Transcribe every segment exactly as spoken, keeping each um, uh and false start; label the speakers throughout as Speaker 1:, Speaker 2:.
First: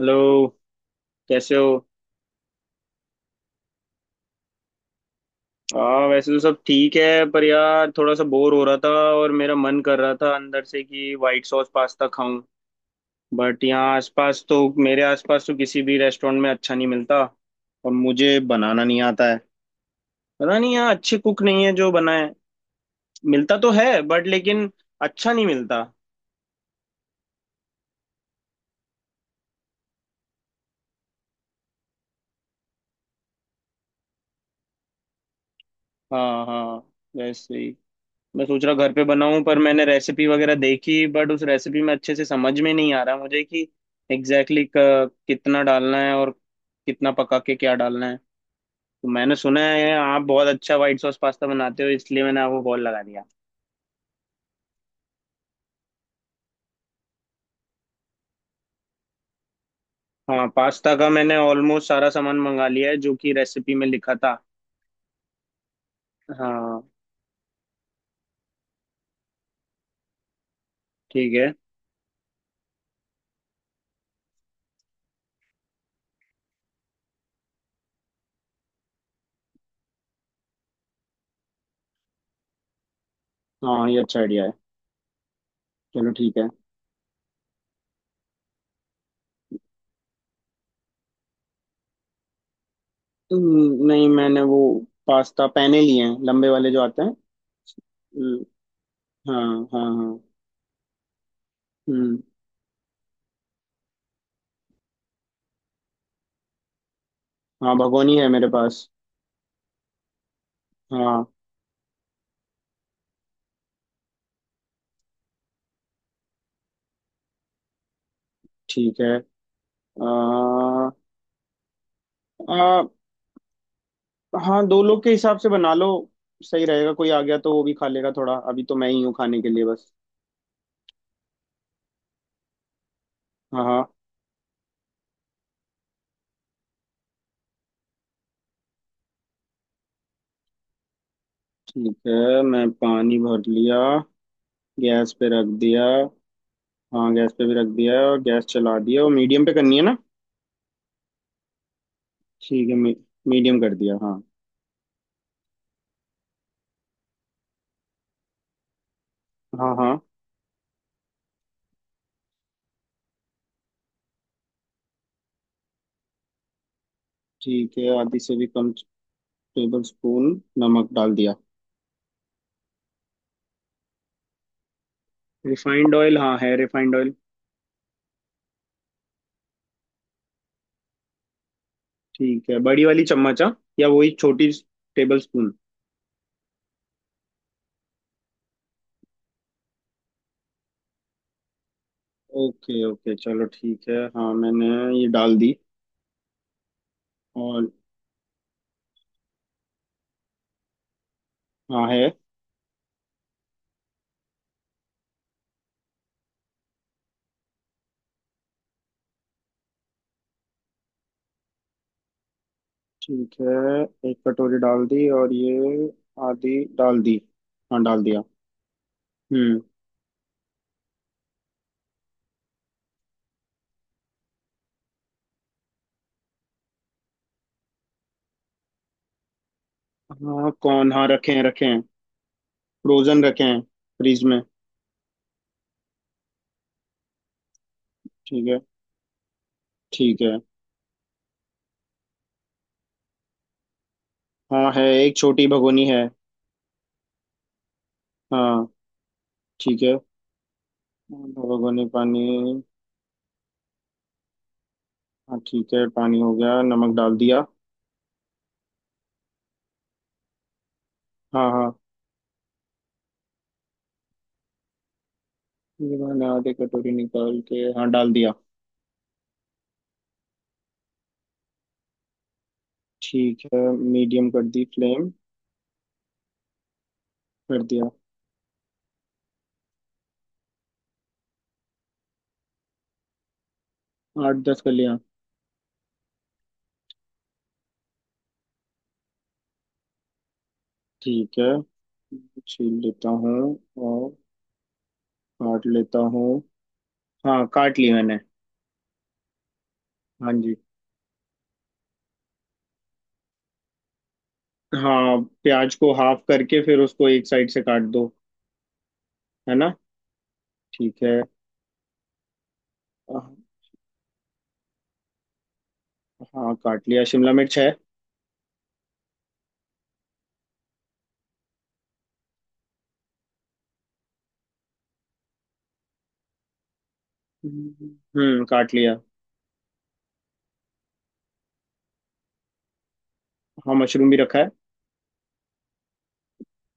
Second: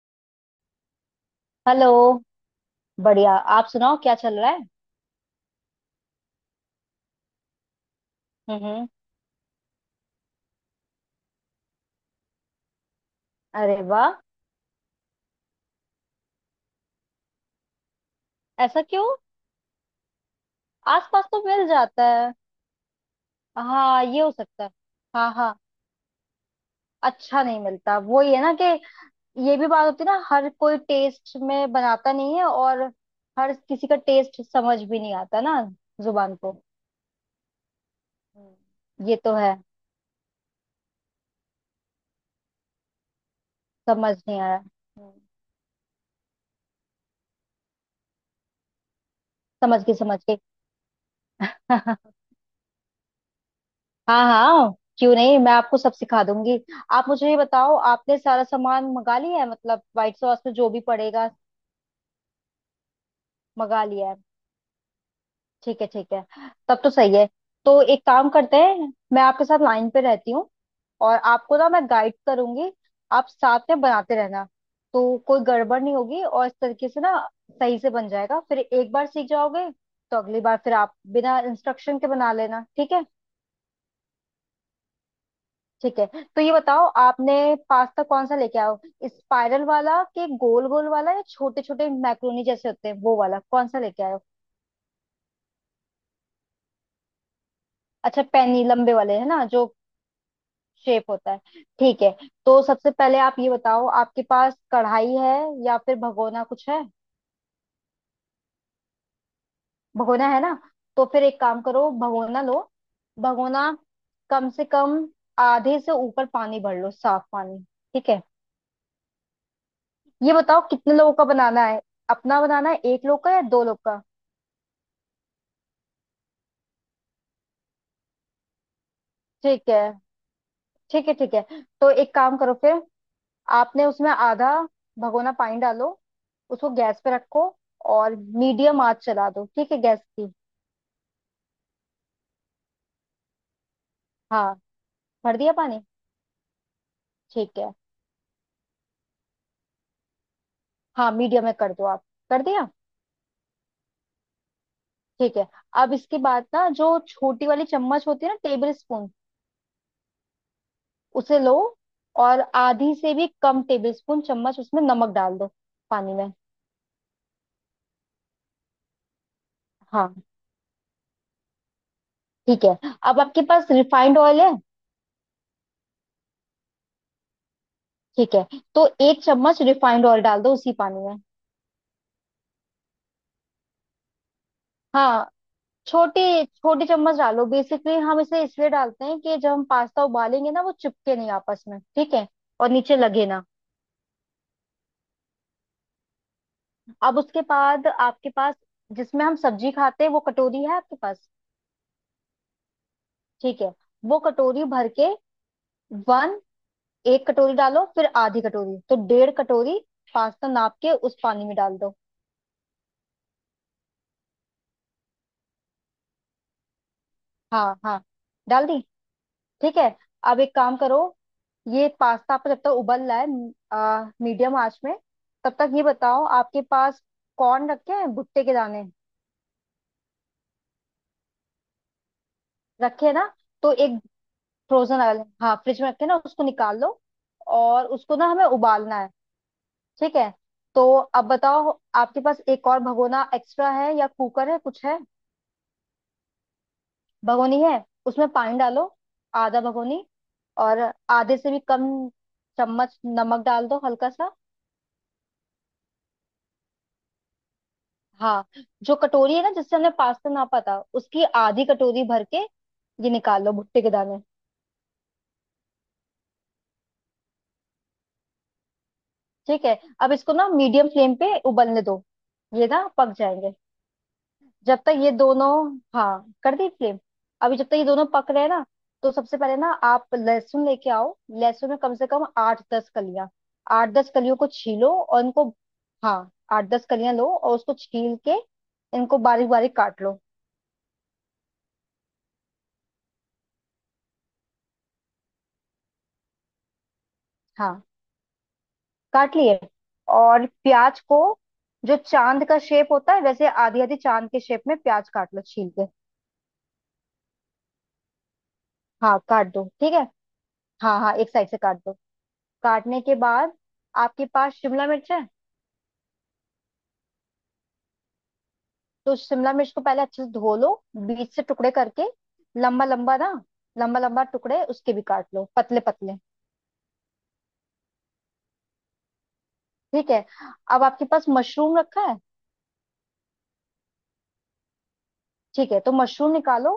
Speaker 1: Hello. कैसे हो।
Speaker 2: Hello. बढ़िया। आप सुनाओ क्या चल रहा है।
Speaker 1: हाँ, वैसे तो सब ठीक है, पर यार थोड़ा सा बोर हो
Speaker 2: हम्म,
Speaker 1: रहा था।
Speaker 2: हम्म,
Speaker 1: और मेरा मन कर रहा था अंदर से कि व्हाइट सॉस पास्ता खाऊं। बट
Speaker 2: अरे
Speaker 1: यहाँ
Speaker 2: वाह।
Speaker 1: आसपास तो मेरे आसपास तो किसी भी रेस्टोरेंट में अच्छा नहीं मिलता। और मुझे
Speaker 2: ऐसा
Speaker 1: बनाना नहीं
Speaker 2: क्यों।
Speaker 1: आता है। पता नहीं, यहाँ अच्छे
Speaker 2: आसपास
Speaker 1: कुक
Speaker 2: तो
Speaker 1: नहीं
Speaker 2: मिल
Speaker 1: है जो
Speaker 2: जाता
Speaker 1: बनाए।
Speaker 2: है।
Speaker 1: मिलता तो है
Speaker 2: हाँ ये
Speaker 1: बट
Speaker 2: हो सकता
Speaker 1: लेकिन
Speaker 2: है।
Speaker 1: अच्छा
Speaker 2: हाँ
Speaker 1: नहीं
Speaker 2: हाँ,
Speaker 1: मिलता।
Speaker 2: अच्छा नहीं मिलता वो ये ना कि ये भी बात होती है ना, हर कोई टेस्ट में बनाता नहीं है। और हर किसी का टेस्ट समझ भी नहीं आता ना, जुबान
Speaker 1: हाँ,
Speaker 2: को।
Speaker 1: हाँ। वैसे ही। मैं सोच रहा घर पे
Speaker 2: हम्म, ये तो
Speaker 1: बनाऊं,
Speaker 2: है।
Speaker 1: पर मैंने रेसिपी वगैरह देखी बट उस रेसिपी में अच्छे से समझ में नहीं आ रहा मुझे कि
Speaker 2: समझ नहीं आया।
Speaker 1: एग्जैक्टली
Speaker 2: हम्म।
Speaker 1: exactly कितना डालना है और कितना पका के क्या डालना है। तो मैंने सुना
Speaker 2: समझ
Speaker 1: है
Speaker 2: के समझ
Speaker 1: आप
Speaker 2: के।
Speaker 1: बहुत अच्छा व्हाइट सॉस पास्ता बनाते हो, इसलिए मैंने आपको कॉल लगा दिया।
Speaker 2: हाँ हाँ, क्यों नहीं, मैं आपको सब सिखा दूंगी। आप मुझे ये बताओ आपने सारा सामान मंगा लिया है मतलब व्हाइट सॉस
Speaker 1: हाँ,
Speaker 2: में जो भी
Speaker 1: पास्ता का
Speaker 2: पड़ेगा।
Speaker 1: मैंने ऑलमोस्ट सारा सामान मंगा लिया है, जो कि रेसिपी
Speaker 2: मंगा
Speaker 1: में
Speaker 2: लिया
Speaker 1: लिखा
Speaker 2: है।
Speaker 1: था।
Speaker 2: ठीक है ठीक है, तब
Speaker 1: हाँ।
Speaker 2: तो सही है। तो एक काम करते हैं, मैं आपके साथ लाइन पे रहती हूँ और
Speaker 1: ठीक है।
Speaker 2: आपको ना मैं गाइड करूंगी। आप साथ में बनाते रहना, तो कोई गड़बड़ नहीं होगी और इस तरीके से ना सही से बन जाएगा। फिर एक बार सीख जाओगे तो अगली बार फिर आप बिना इंस्ट्रक्शन के बना लेना, ठीक है।
Speaker 1: हाँ, ये अच्छा आइडिया है।
Speaker 2: ठीक है,
Speaker 1: चलो, ठीक
Speaker 2: तो
Speaker 1: है।
Speaker 2: ये बताओ आपने पास्ता कौन सा लेके आओ, स्पाइरल वाला कि गोल गोल वाला या छोटे छोटे मैक्रोनी जैसे होते हैं वो वाला, कौन सा
Speaker 1: हम्म,
Speaker 2: लेके
Speaker 1: नहीं,
Speaker 2: आयो।
Speaker 1: मैंने वो पास्ता पैने लिए हैं, लंबे वाले जो आते हैं।
Speaker 2: अच्छा,
Speaker 1: हम्म।
Speaker 2: पैनी लंबे वाले है
Speaker 1: हाँ,
Speaker 2: ना जो
Speaker 1: हाँ, हाँ।
Speaker 2: शेप होता है। ठीक है।
Speaker 1: हम्म।
Speaker 2: तो सबसे पहले आप ये बताओ आपके पास कढ़ाई है या फिर भगोना कुछ है।
Speaker 1: हाँ, भगोनी है मेरे पास।
Speaker 2: भगोना है ना, तो फिर
Speaker 1: हाँ।
Speaker 2: एक काम करो, भगोना लो। भगोना कम से कम आधे से ऊपर पानी भर लो, साफ पानी। ठीक है।
Speaker 1: ठीक है। आ,
Speaker 2: ये बताओ कितने लोगों का बनाना है, अपना बनाना है
Speaker 1: आ,
Speaker 2: एक लोग का या दो लोग का।
Speaker 1: हाँ, दो लोग के हिसाब से बना लो। सही रहेगा, कोई आ गया तो वो भी खा लेगा थोड़ा, अभी तो मैं ही हूँ खाने के
Speaker 2: ठीक
Speaker 1: लिए
Speaker 2: है,
Speaker 1: बस।
Speaker 2: ठीक है ठीक है। तो एक काम करो फिर,
Speaker 1: हाँ,
Speaker 2: आपने
Speaker 1: हाँ।
Speaker 2: उसमें आधा भगोना पानी डालो। उसको गैस पे रखो और मीडियम आंच चला दो, ठीक है गैस की।
Speaker 1: ठीक है, मैं पानी भर लिया।
Speaker 2: हाँ,
Speaker 1: गैस पे
Speaker 2: भर
Speaker 1: रख
Speaker 2: दिया पानी।
Speaker 1: दिया। हाँ, गैस पे भी
Speaker 2: ठीक
Speaker 1: रख
Speaker 2: है।
Speaker 1: दिया और गैस चला दिया। और मीडियम पे करनी है ना?
Speaker 2: हाँ, मीडियम में कर दो आप। कर
Speaker 1: ठीक
Speaker 2: दिया।
Speaker 1: है, मी, मीडियम कर दिया। हाँ।
Speaker 2: ठीक है। अब इसके बाद ना जो छोटी वाली चम्मच होती है ना, टेबल स्पून,
Speaker 1: हाँ, हाँ।
Speaker 2: उसे लो और आधी से भी कम टेबल स्पून चम्मच उसमें नमक डाल दो, पानी में।
Speaker 1: ठीक है, आधी से भी कम टेबल
Speaker 2: हाँ।
Speaker 1: स्पून नमक डाल दिया।
Speaker 2: ठीक है। अब आपके पास रिफाइंड ऑयल है।
Speaker 1: Refined oil? हाँ, है रिफाइंड ऑयल।
Speaker 2: ठीक है, तो एक चम्मच रिफाइंड ऑयल डाल दो उसी पानी में।
Speaker 1: ठीक है, बड़ी वाली चम्मच हाँ? या वही छोटी? टेबल
Speaker 2: हाँ।
Speaker 1: स्पून।
Speaker 2: छोटी, छोटी चम्मच डालो। बेसिकली हम इसे इसलिए डालते हैं कि जब हम पास्ता उबालेंगे ना वो चिपके नहीं आपस में, ठीक है, और
Speaker 1: ओके,
Speaker 2: नीचे
Speaker 1: ओके,
Speaker 2: लगे ना।
Speaker 1: चलो ठीक है। हाँ, मैंने ये डाल दी।
Speaker 2: अब उसके
Speaker 1: और
Speaker 2: बाद आपके पास जिसमें हम सब्जी खाते हैं वो कटोरी है आपके पास।
Speaker 1: हाँ, है।
Speaker 2: ठीक है। वो कटोरी भर के, वन, एक कटोरी डालो, फिर आधी कटोरी, तो डेढ़ कटोरी पास्ता नाप के उस पानी में डाल दो।
Speaker 1: ठीक है, एक कटोरी डाल दी और ये आधी डाल दी।
Speaker 2: हाँ
Speaker 1: हाँ, डाल
Speaker 2: हाँ,
Speaker 1: दिया।
Speaker 2: डाल दी।
Speaker 1: हम्म।
Speaker 2: ठीक है। अब एक काम करो, ये पास्ता आपका जब तक उबल रहा है आ, मीडियम आंच में, तब तक ये बताओ आपके पास कॉर्न रखे हैं, भुट्टे के दाने।
Speaker 1: हाँ, कौन, हाँ रखे हैं, रखे हैं।
Speaker 2: रखे हैं
Speaker 1: फ्रोजन
Speaker 2: ना,
Speaker 1: रखे हैं।
Speaker 2: तो एक,
Speaker 1: फ्रीज में।
Speaker 2: फ्रोजन वाले, हाँ फ्रिज में रखे हैं ना, उसको निकाल लो और उसको ना हमें
Speaker 1: ठीक है,
Speaker 2: उबालना है। ठीक
Speaker 1: ठीक
Speaker 2: है।
Speaker 1: है।
Speaker 2: तो अब बताओ आपके पास एक और भगोना एक्स्ट्रा है या कुकर है,
Speaker 1: हाँ, है,
Speaker 2: कुछ है।
Speaker 1: एक छोटी भगोनी है।
Speaker 2: भगोनी है, उसमें पानी
Speaker 1: हाँ।
Speaker 2: डालो, आधा
Speaker 1: ठीक है।
Speaker 2: भगोनी। और
Speaker 1: हाँ,
Speaker 2: आधे
Speaker 1: दो
Speaker 2: से भी
Speaker 1: भगोनी
Speaker 2: कम
Speaker 1: पानी।
Speaker 2: चम्मच नमक डाल दो, हल्का सा।
Speaker 1: हाँ ठीक है, पानी हो गया, नमक डाल दिया।
Speaker 2: हाँ। जो कटोरी है ना जिससे हमने पास्ता नापा था उसकी
Speaker 1: हाँ,
Speaker 2: आधी
Speaker 1: हाँ।
Speaker 2: कटोरी भर के ये निकाल लो, भुट्टे के दाने।
Speaker 1: ये मैंने आधे कटोरी निकाल के, हाँ, डाल दिया।
Speaker 2: ठीक है, अब इसको ना मीडियम फ्लेम पे उबलने दो, ये ना पक
Speaker 1: ठीक
Speaker 2: जाएंगे।
Speaker 1: है, मीडियम कर दी
Speaker 2: जब तक
Speaker 1: फ्लेम।
Speaker 2: ये दोनों, हाँ कर दी फ्लेम। अभी
Speaker 1: कर
Speaker 2: जब तक ये
Speaker 1: दिया।
Speaker 2: दोनों पक रहे हैं ना, तो सबसे पहले ना आप लहसुन लेके आओ, लहसुन में कम से कम आठ दस कलियां। आठ दस
Speaker 1: आठ
Speaker 2: कलियों को
Speaker 1: दस
Speaker 2: छीलो
Speaker 1: कलियां।
Speaker 2: और इनको, हाँ आठ दस कलियां लो और उसको छील के इनको बारीक बारीक काट लो।
Speaker 1: ठीक है, छील लेता हूँ। और काट लेता हूँ। हाँ, काट
Speaker 2: हाँ,
Speaker 1: ली मैंने।
Speaker 2: काट लिए।
Speaker 1: हाँ
Speaker 2: और
Speaker 1: जी।
Speaker 2: प्याज को, जो चांद का शेप होता है वैसे आधी आधी चांद के शेप में प्याज
Speaker 1: हाँ,
Speaker 2: काट लो, छील
Speaker 1: प्याज
Speaker 2: के।
Speaker 1: को हाफ करके फिर उसको एक साइड से काट दो,
Speaker 2: हाँ काट
Speaker 1: है
Speaker 2: दो,
Speaker 1: ना?
Speaker 2: ठीक है, हाँ
Speaker 1: ठीक
Speaker 2: हाँ,
Speaker 1: है।
Speaker 2: एक साइड से काट दो। काटने के बाद आपके पास शिमला मिर्च है।
Speaker 1: हाँ, काट लिया। शिमला मिर्च है।
Speaker 2: तो शिमला मिर्च को पहले अच्छे से धो लो, बीच से टुकड़े करके लंबा लंबा ना, लंबा लंबा टुकड़े उसके भी काट लो पतले पतले।
Speaker 1: हम्म, काट लिया।
Speaker 2: ठीक है। अब आपके पास मशरूम रखा है।
Speaker 1: हाँ, मशरूम भी रखा है।
Speaker 2: ठीक है, तो मशरूम निकालो।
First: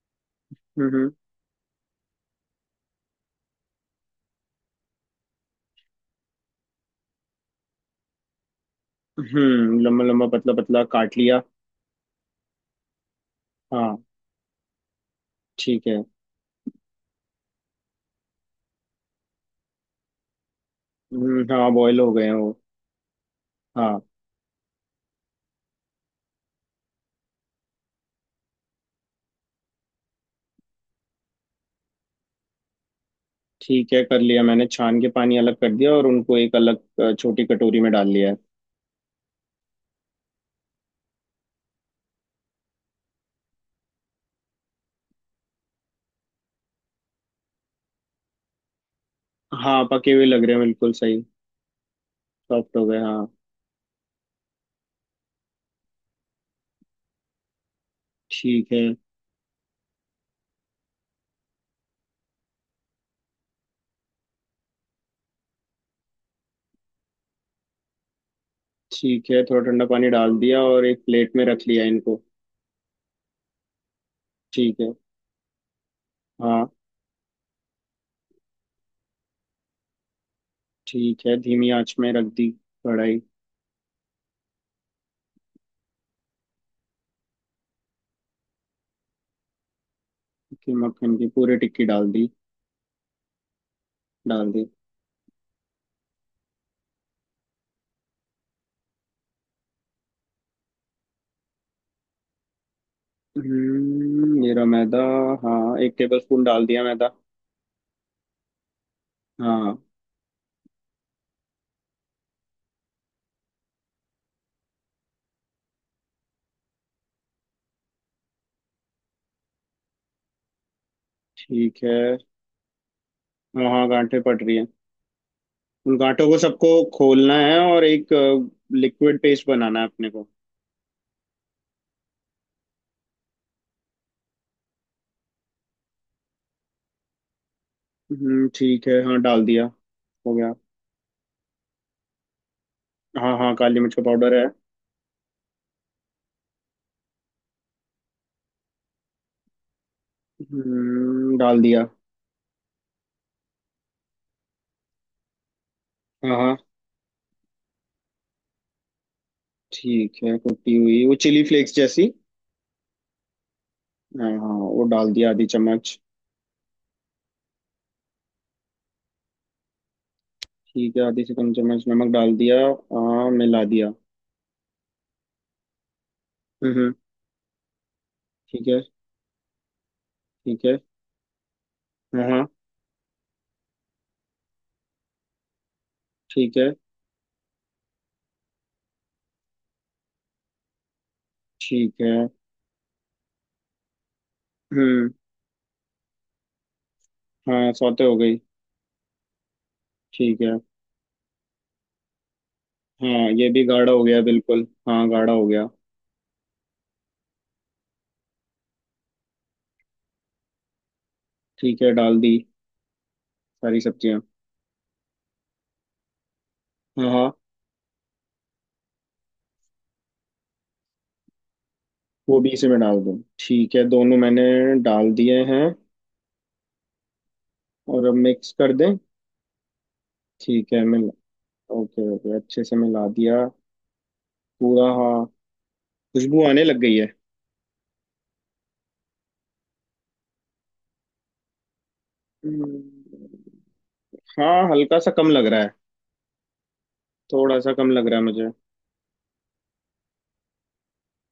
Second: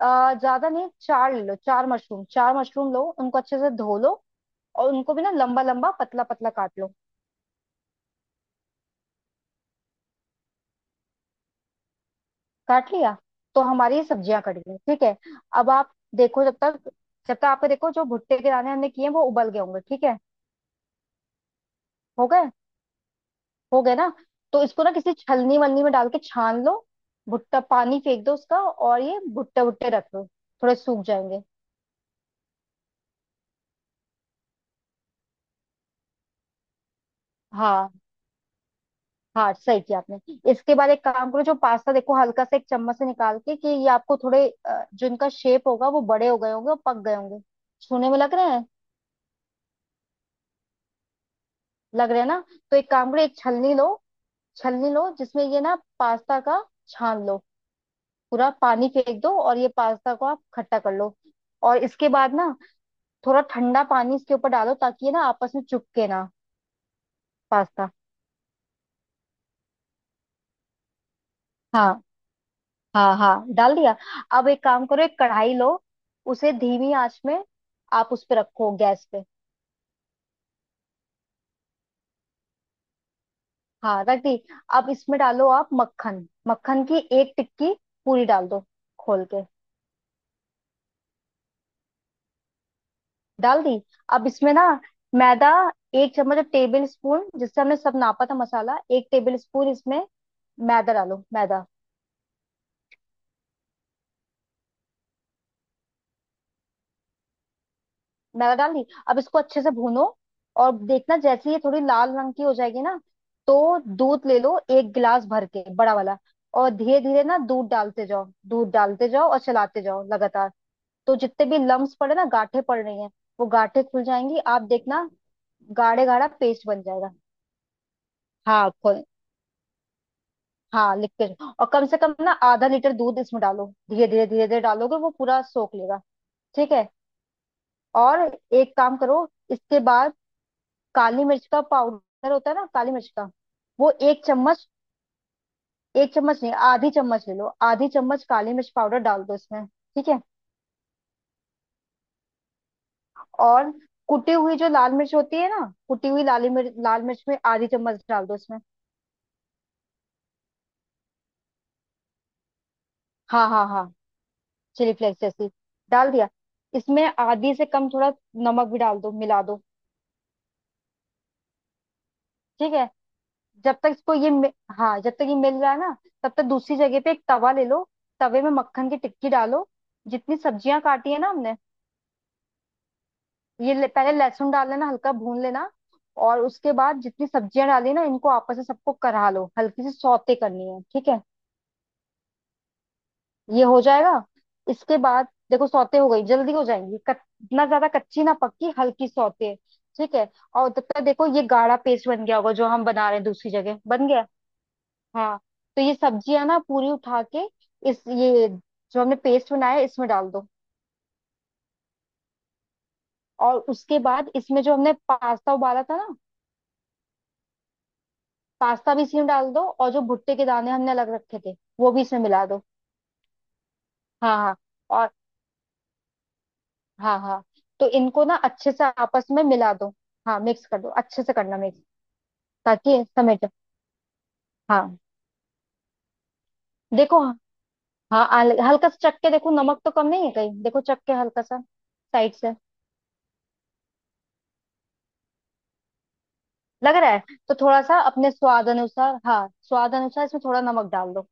Speaker 2: अ, ज्यादा नहीं,
Speaker 1: हम्म,
Speaker 2: चार ले लो, चार मशरूम, चार मशरूम लो, उनको अच्छे से धो लो और उनको भी ना लंबा लंबा पतला पतला काट लो।
Speaker 1: हम्म, लम्बा लम्बा पतला पतला काट लिया।
Speaker 2: काट लिया। तो हमारी
Speaker 1: हाँ,
Speaker 2: ये सब्जियां कट गई, ठीक है। अब
Speaker 1: ठीक
Speaker 2: आप
Speaker 1: है।
Speaker 2: देखो जब तक, जब तक आपको देखो जो भुट्टे के दाने हमने किए हैं वो उबल गए होंगे ठीक है।
Speaker 1: हम्म, हाँ, बॉयल हो गए
Speaker 2: हो
Speaker 1: हैं
Speaker 2: गए,
Speaker 1: वो।
Speaker 2: हो गए
Speaker 1: हाँ।
Speaker 2: ना। तो इसको ना किसी छलनी वलनी में डाल के छान लो, भुट्टा पानी फेंक दो उसका और ये भुट्टे भुट्टे रख लो, थोड़े सूख जाएंगे।
Speaker 1: ठीक है, कर लिया मैंने, छान के पानी अलग कर दिया और उनको एक अलग अ, छोटी कटोरी
Speaker 2: हाँ,
Speaker 1: में डाल लिया है।
Speaker 2: हाँ सही किया आपने। इसके बाद एक काम करो, जो पास्ता देखो हल्का सा एक चम्मच से निकाल के कि ये आपको थोड़े अ, जो इनका शेप होगा वो बड़े हो गए होंगे और पक गए होंगे, छूने में लग रहे हैं।
Speaker 1: हाँ, पके हुए लग रहे हैं, बिल्कुल सही।
Speaker 2: लग रहे हैं ना।
Speaker 1: सॉफ्ट
Speaker 2: तो
Speaker 1: हो
Speaker 2: एक
Speaker 1: गए,
Speaker 2: काम करो,
Speaker 1: हाँ।
Speaker 2: एक छलनी लो, छलनी लो जिसमें ये ना पास्ता का छान लो, पूरा
Speaker 1: ठीक है।
Speaker 2: पानी फेंक दो और ये पास्ता को आप खट्टा कर लो। और इसके बाद ना थोड़ा ठंडा पानी इसके ऊपर डालो ताकि ये ना आपस में चिपके ना, पास्ता।
Speaker 1: ठीक है, थोड़ा ठंडा पानी डाल दिया और एक प्लेट में रख लिया
Speaker 2: हाँ,
Speaker 1: इनको।
Speaker 2: हाँ हाँ, डाल दिया। अब एक
Speaker 1: ठीक
Speaker 2: काम
Speaker 1: है।
Speaker 2: करो, एक कढ़ाई लो, उसे
Speaker 1: हाँ।
Speaker 2: धीमी आंच में आप उस पे रखो, गैस पे।
Speaker 1: ठीक है, धीमी आंच में रख दी कढ़ाई।
Speaker 2: हाँ, रख दी। अब इसमें डालो आप मक्खन, मक्खन की एक टिक्की पूरी डाल दो, खोल के।
Speaker 1: की मक्खन की पूरी टिक्की डाल दी।
Speaker 2: डाल दी। अब
Speaker 1: डाल
Speaker 2: इसमें ना
Speaker 1: दी।
Speaker 2: मैदा, एक चम्मच टेबल स्पून जिससे हमने सब नापा था मसाला, एक टेबल स्पून इसमें मैदा डालो, मैदा।
Speaker 1: हम्म, मेरा मैदा। हाँ, एक टेबल स्पून डाल दिया मैदा।
Speaker 2: मैदा डाल दी, अब इसको अच्छे से
Speaker 1: हाँ।
Speaker 2: भूनो। और देखना जैसे ये थोड़ी लाल रंग की हो जाएगी ना, तो दूध ले लो एक गिलास भर के बड़ा वाला, और धीरे धीरे ना दूध डालते जाओ, दूध डालते जाओ और चलाते जाओ लगातार। तो जितने भी
Speaker 1: ठीक
Speaker 2: लम्स पड़े
Speaker 1: है।
Speaker 2: ना, गांठें पड़ रही हैं, वो
Speaker 1: हाँ,
Speaker 2: गांठें
Speaker 1: हाँ,
Speaker 2: खुल
Speaker 1: गांठें पड़
Speaker 2: जाएंगी
Speaker 1: रही
Speaker 2: आप
Speaker 1: है।
Speaker 2: देखना।
Speaker 1: उन
Speaker 2: गाढ़े
Speaker 1: गांठों
Speaker 2: गाढ़ा
Speaker 1: को
Speaker 2: पेस्ट
Speaker 1: सबको
Speaker 2: बन जाएगा।
Speaker 1: खोलना है और एक
Speaker 2: हाँ,
Speaker 1: लिक्विड पेस्ट बनाना है अपने को।
Speaker 2: हाँ लिखते जाओ, और कम से कम ना आधा लीटर दूध इसमें डालो धीरे धीरे धीरे धीरे, डालोगे वो पूरा सोख लेगा। ठीक है। और
Speaker 1: हम्म,
Speaker 2: एक
Speaker 1: ठीक
Speaker 2: काम
Speaker 1: है, हाँ,
Speaker 2: करो
Speaker 1: डाल दिया।
Speaker 2: इसके बाद,
Speaker 1: हो गया।
Speaker 2: काली मिर्च का पाउडर होता है ना, काली मिर्च का,
Speaker 1: हाँ, हाँ, काली
Speaker 2: वो
Speaker 1: मिर्च का
Speaker 2: एक
Speaker 1: पाउडर है।
Speaker 2: चम्मच, एक चम्मच नहीं आधी चम्मच ले लो, आधी चम्मच काली मिर्च पाउडर डाल दो इसमें, ठीक है।
Speaker 1: हम्म, डाल दिया।
Speaker 2: और कुटी हुई जो लाल मिर्च होती है ना, कुटी हुई
Speaker 1: हाँ,
Speaker 2: लाली
Speaker 1: हाँ।
Speaker 2: मिर्च लाल मिर्च में आधी चम्मच डाल दो इसमें।
Speaker 1: ठीक है, कुटी हुई वो चिली फ्लेक्स जैसी।
Speaker 2: हाँ हाँ हाँ,
Speaker 1: हाँ, हाँ, वो
Speaker 2: चिली
Speaker 1: डाल
Speaker 2: फ्लेक्स
Speaker 1: दिया आधी
Speaker 2: जैसी।
Speaker 1: चम्मच।
Speaker 2: डाल दिया। इसमें आधी से कम थोड़ा नमक भी डाल दो, मिला दो।
Speaker 1: ठीक है, आधी से कम चम्मच नमक डाल दिया,
Speaker 2: ठीक है।
Speaker 1: हाँ, मिला
Speaker 2: जब तक
Speaker 1: दिया।
Speaker 2: इसको ये मि- हाँ जब तक ये मिल रहा है ना, तब तक
Speaker 1: हम्म,
Speaker 2: दूसरी
Speaker 1: हम्म।
Speaker 2: जगह पे एक तवा ले लो। तवे में
Speaker 1: ठीक है।
Speaker 2: मक्खन की टिक्की डालो। जितनी
Speaker 1: ठीक है।
Speaker 2: सब्जियां काटी है ना हमने,
Speaker 1: हाँ, हाँ।
Speaker 2: ये ले, पहले लहसुन डाल लेना, हल्का भून लेना। और
Speaker 1: ठीक है।
Speaker 2: उसके बाद जितनी सब्जियां डाली ना इनको आपस में सबको करा लो, हल्की सी सौते करनी है, ठीक है।
Speaker 1: ठीक है।
Speaker 2: ये हो जाएगा। इसके
Speaker 1: हम्म।
Speaker 2: बाद देखो सौते हो गई जल्दी हो जाएंगी कच- ना
Speaker 1: हाँ,
Speaker 2: ज्यादा
Speaker 1: सौते हो
Speaker 2: कच्ची ना
Speaker 1: गई।
Speaker 2: पक्की, हल्की सौते। ठीक है।
Speaker 1: ठीक है।
Speaker 2: और तब तक देखो ये गाढ़ा पेस्ट बन गया होगा जो हम बना रहे हैं
Speaker 1: हाँ, ये
Speaker 2: दूसरी
Speaker 1: भी
Speaker 2: जगह,
Speaker 1: गाढ़ा हो
Speaker 2: बन
Speaker 1: गया,
Speaker 2: गया।
Speaker 1: बिल्कुल, हाँ, गाढ़ा
Speaker 2: हाँ।
Speaker 1: हो गया।
Speaker 2: तो ये सब्जियां ना पूरी उठा के इस ये जो हमने पेस्ट बनाया है, इसमें डाल दो।
Speaker 1: ठीक है, डाल दी
Speaker 2: और
Speaker 1: सारी
Speaker 2: उसके
Speaker 1: सब्जियां।
Speaker 2: बाद इसमें जो हमने पास्ता उबाला था ना,
Speaker 1: हाँ, हाँ।
Speaker 2: पास्ता भी इसमें डाल दो और जो भुट्टे के दाने हमने अलग रखे थे वो भी इसमें
Speaker 1: वो
Speaker 2: मिला
Speaker 1: भी
Speaker 2: दो।
Speaker 1: इसी में डाल दूँ? ठीक है, दोनों
Speaker 2: हाँ
Speaker 1: मैंने
Speaker 2: हाँ। और
Speaker 1: डाल दिए हैं।
Speaker 2: हाँ हाँ, तो
Speaker 1: और अब
Speaker 2: इनको ना
Speaker 1: मिक्स
Speaker 2: अच्छे
Speaker 1: कर
Speaker 2: से
Speaker 1: दें?
Speaker 2: आपस में मिला दो। हाँ मिक्स
Speaker 1: ठीक
Speaker 2: कर
Speaker 1: है,
Speaker 2: दो,
Speaker 1: मिल
Speaker 2: अच्छे से करना मिक्स,
Speaker 1: ओके, ओके, अच्छे से
Speaker 2: ताकि
Speaker 1: मिला दिया।
Speaker 2: समेट।
Speaker 1: पूरा,
Speaker 2: हाँ,
Speaker 1: हाँ। खुशबू आने लग गई है।
Speaker 2: देखो। हाँ हल- हल्का सा चख के देखो नमक तो कम नहीं है कहीं, देखो चख के हल्का सा, साइड से।
Speaker 1: हम्म, हाँ, हल्का सा कम लग रहा है।
Speaker 2: लग रहा है, तो
Speaker 1: थोड़ा सा
Speaker 2: थोड़ा
Speaker 1: कम
Speaker 2: सा
Speaker 1: लग रहा है
Speaker 2: अपने
Speaker 1: मुझे।
Speaker 2: स्वाद अनुसार, हाँ स्वाद अनुसार इसमें थोड़ा नमक डाल दो।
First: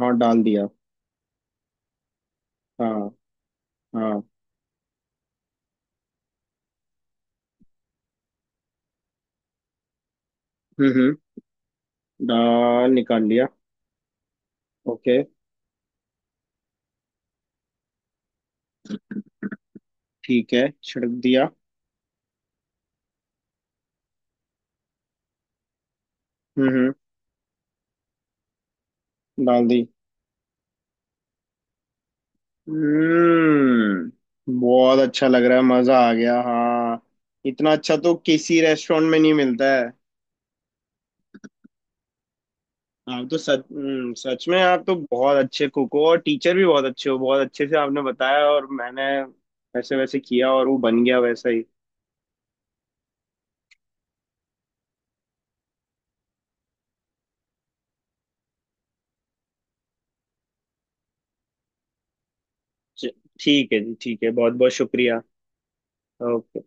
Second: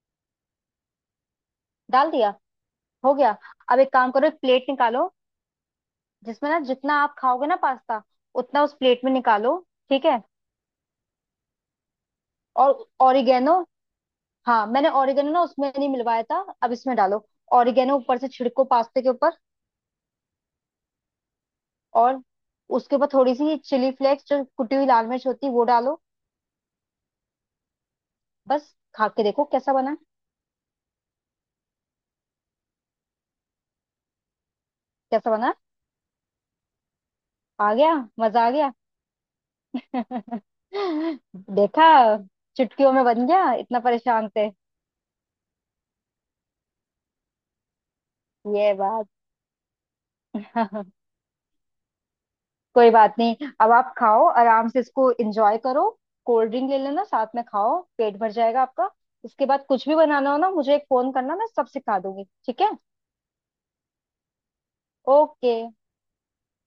Speaker 1: हाँ, डाल दिया।
Speaker 2: डाल दिया। हो
Speaker 1: हाँ।
Speaker 2: गया। अब एक काम
Speaker 1: हाँ।
Speaker 2: करो, एक प्लेट निकालो जिसमें ना जितना आप खाओगे ना पास्ता, उतना उस प्लेट में निकालो। ठीक है।
Speaker 1: हम्म, हम्म,
Speaker 2: और
Speaker 1: डाल निकाल लिया।
Speaker 2: ऑरिगेनो, हाँ मैंने
Speaker 1: ओके।
Speaker 2: ऑरिगेनो ना उसमें नहीं मिलवाया था, अब इसमें डालो। ऑरिगेनो ऊपर से छिड़को, पास्ते के ऊपर।
Speaker 1: ठीक है, छिड़क दिया।
Speaker 2: और उसके ऊपर थोड़ी सी चिली फ्लेक्स जो कुटी हुई लाल मिर्च होती है वो डालो।
Speaker 1: हम्म, हम्म।
Speaker 2: बस, खा के देखो
Speaker 1: डाल
Speaker 2: कैसा
Speaker 1: दी।
Speaker 2: बना।
Speaker 1: हम्म, बहुत अच्छा
Speaker 2: कैसा
Speaker 1: लग
Speaker 2: बना,
Speaker 1: रहा है, मजा आ गया, हाँ। इतना
Speaker 2: आ गया।
Speaker 1: अच्छा तो
Speaker 2: मजा आ
Speaker 1: किसी
Speaker 2: गया।
Speaker 1: रेस्टोरेंट में नहीं मिलता है।
Speaker 2: देखा, चुटकियों में
Speaker 1: आप
Speaker 2: बन
Speaker 1: तो
Speaker 2: गया,
Speaker 1: सच
Speaker 2: इतना
Speaker 1: हम्म,
Speaker 2: परेशान
Speaker 1: सच
Speaker 2: थे।
Speaker 1: में आप तो बहुत अच्छे कुक हो और टीचर भी बहुत अच्छे हो। बहुत अच्छे से आपने बताया और
Speaker 2: ये
Speaker 1: मैंने
Speaker 2: बात।
Speaker 1: वैसे वैसे किया और वो बन गया वैसा ही।
Speaker 2: कोई बात नहीं, अब आप खाओ आराम से, इसको एंजॉय करो। कोल्ड ड्रिंक ले लेना साथ में, खाओ पेट भर जाएगा आपका। इसके बाद कुछ भी बनाना हो ना मुझे एक फोन करना, मैं सब सिखा दूंगी, ठीक है।
Speaker 1: च- ठीक है जी, ठीक है, बहुत बहुत शुक्रिया।
Speaker 2: ओके।
Speaker 1: ओके।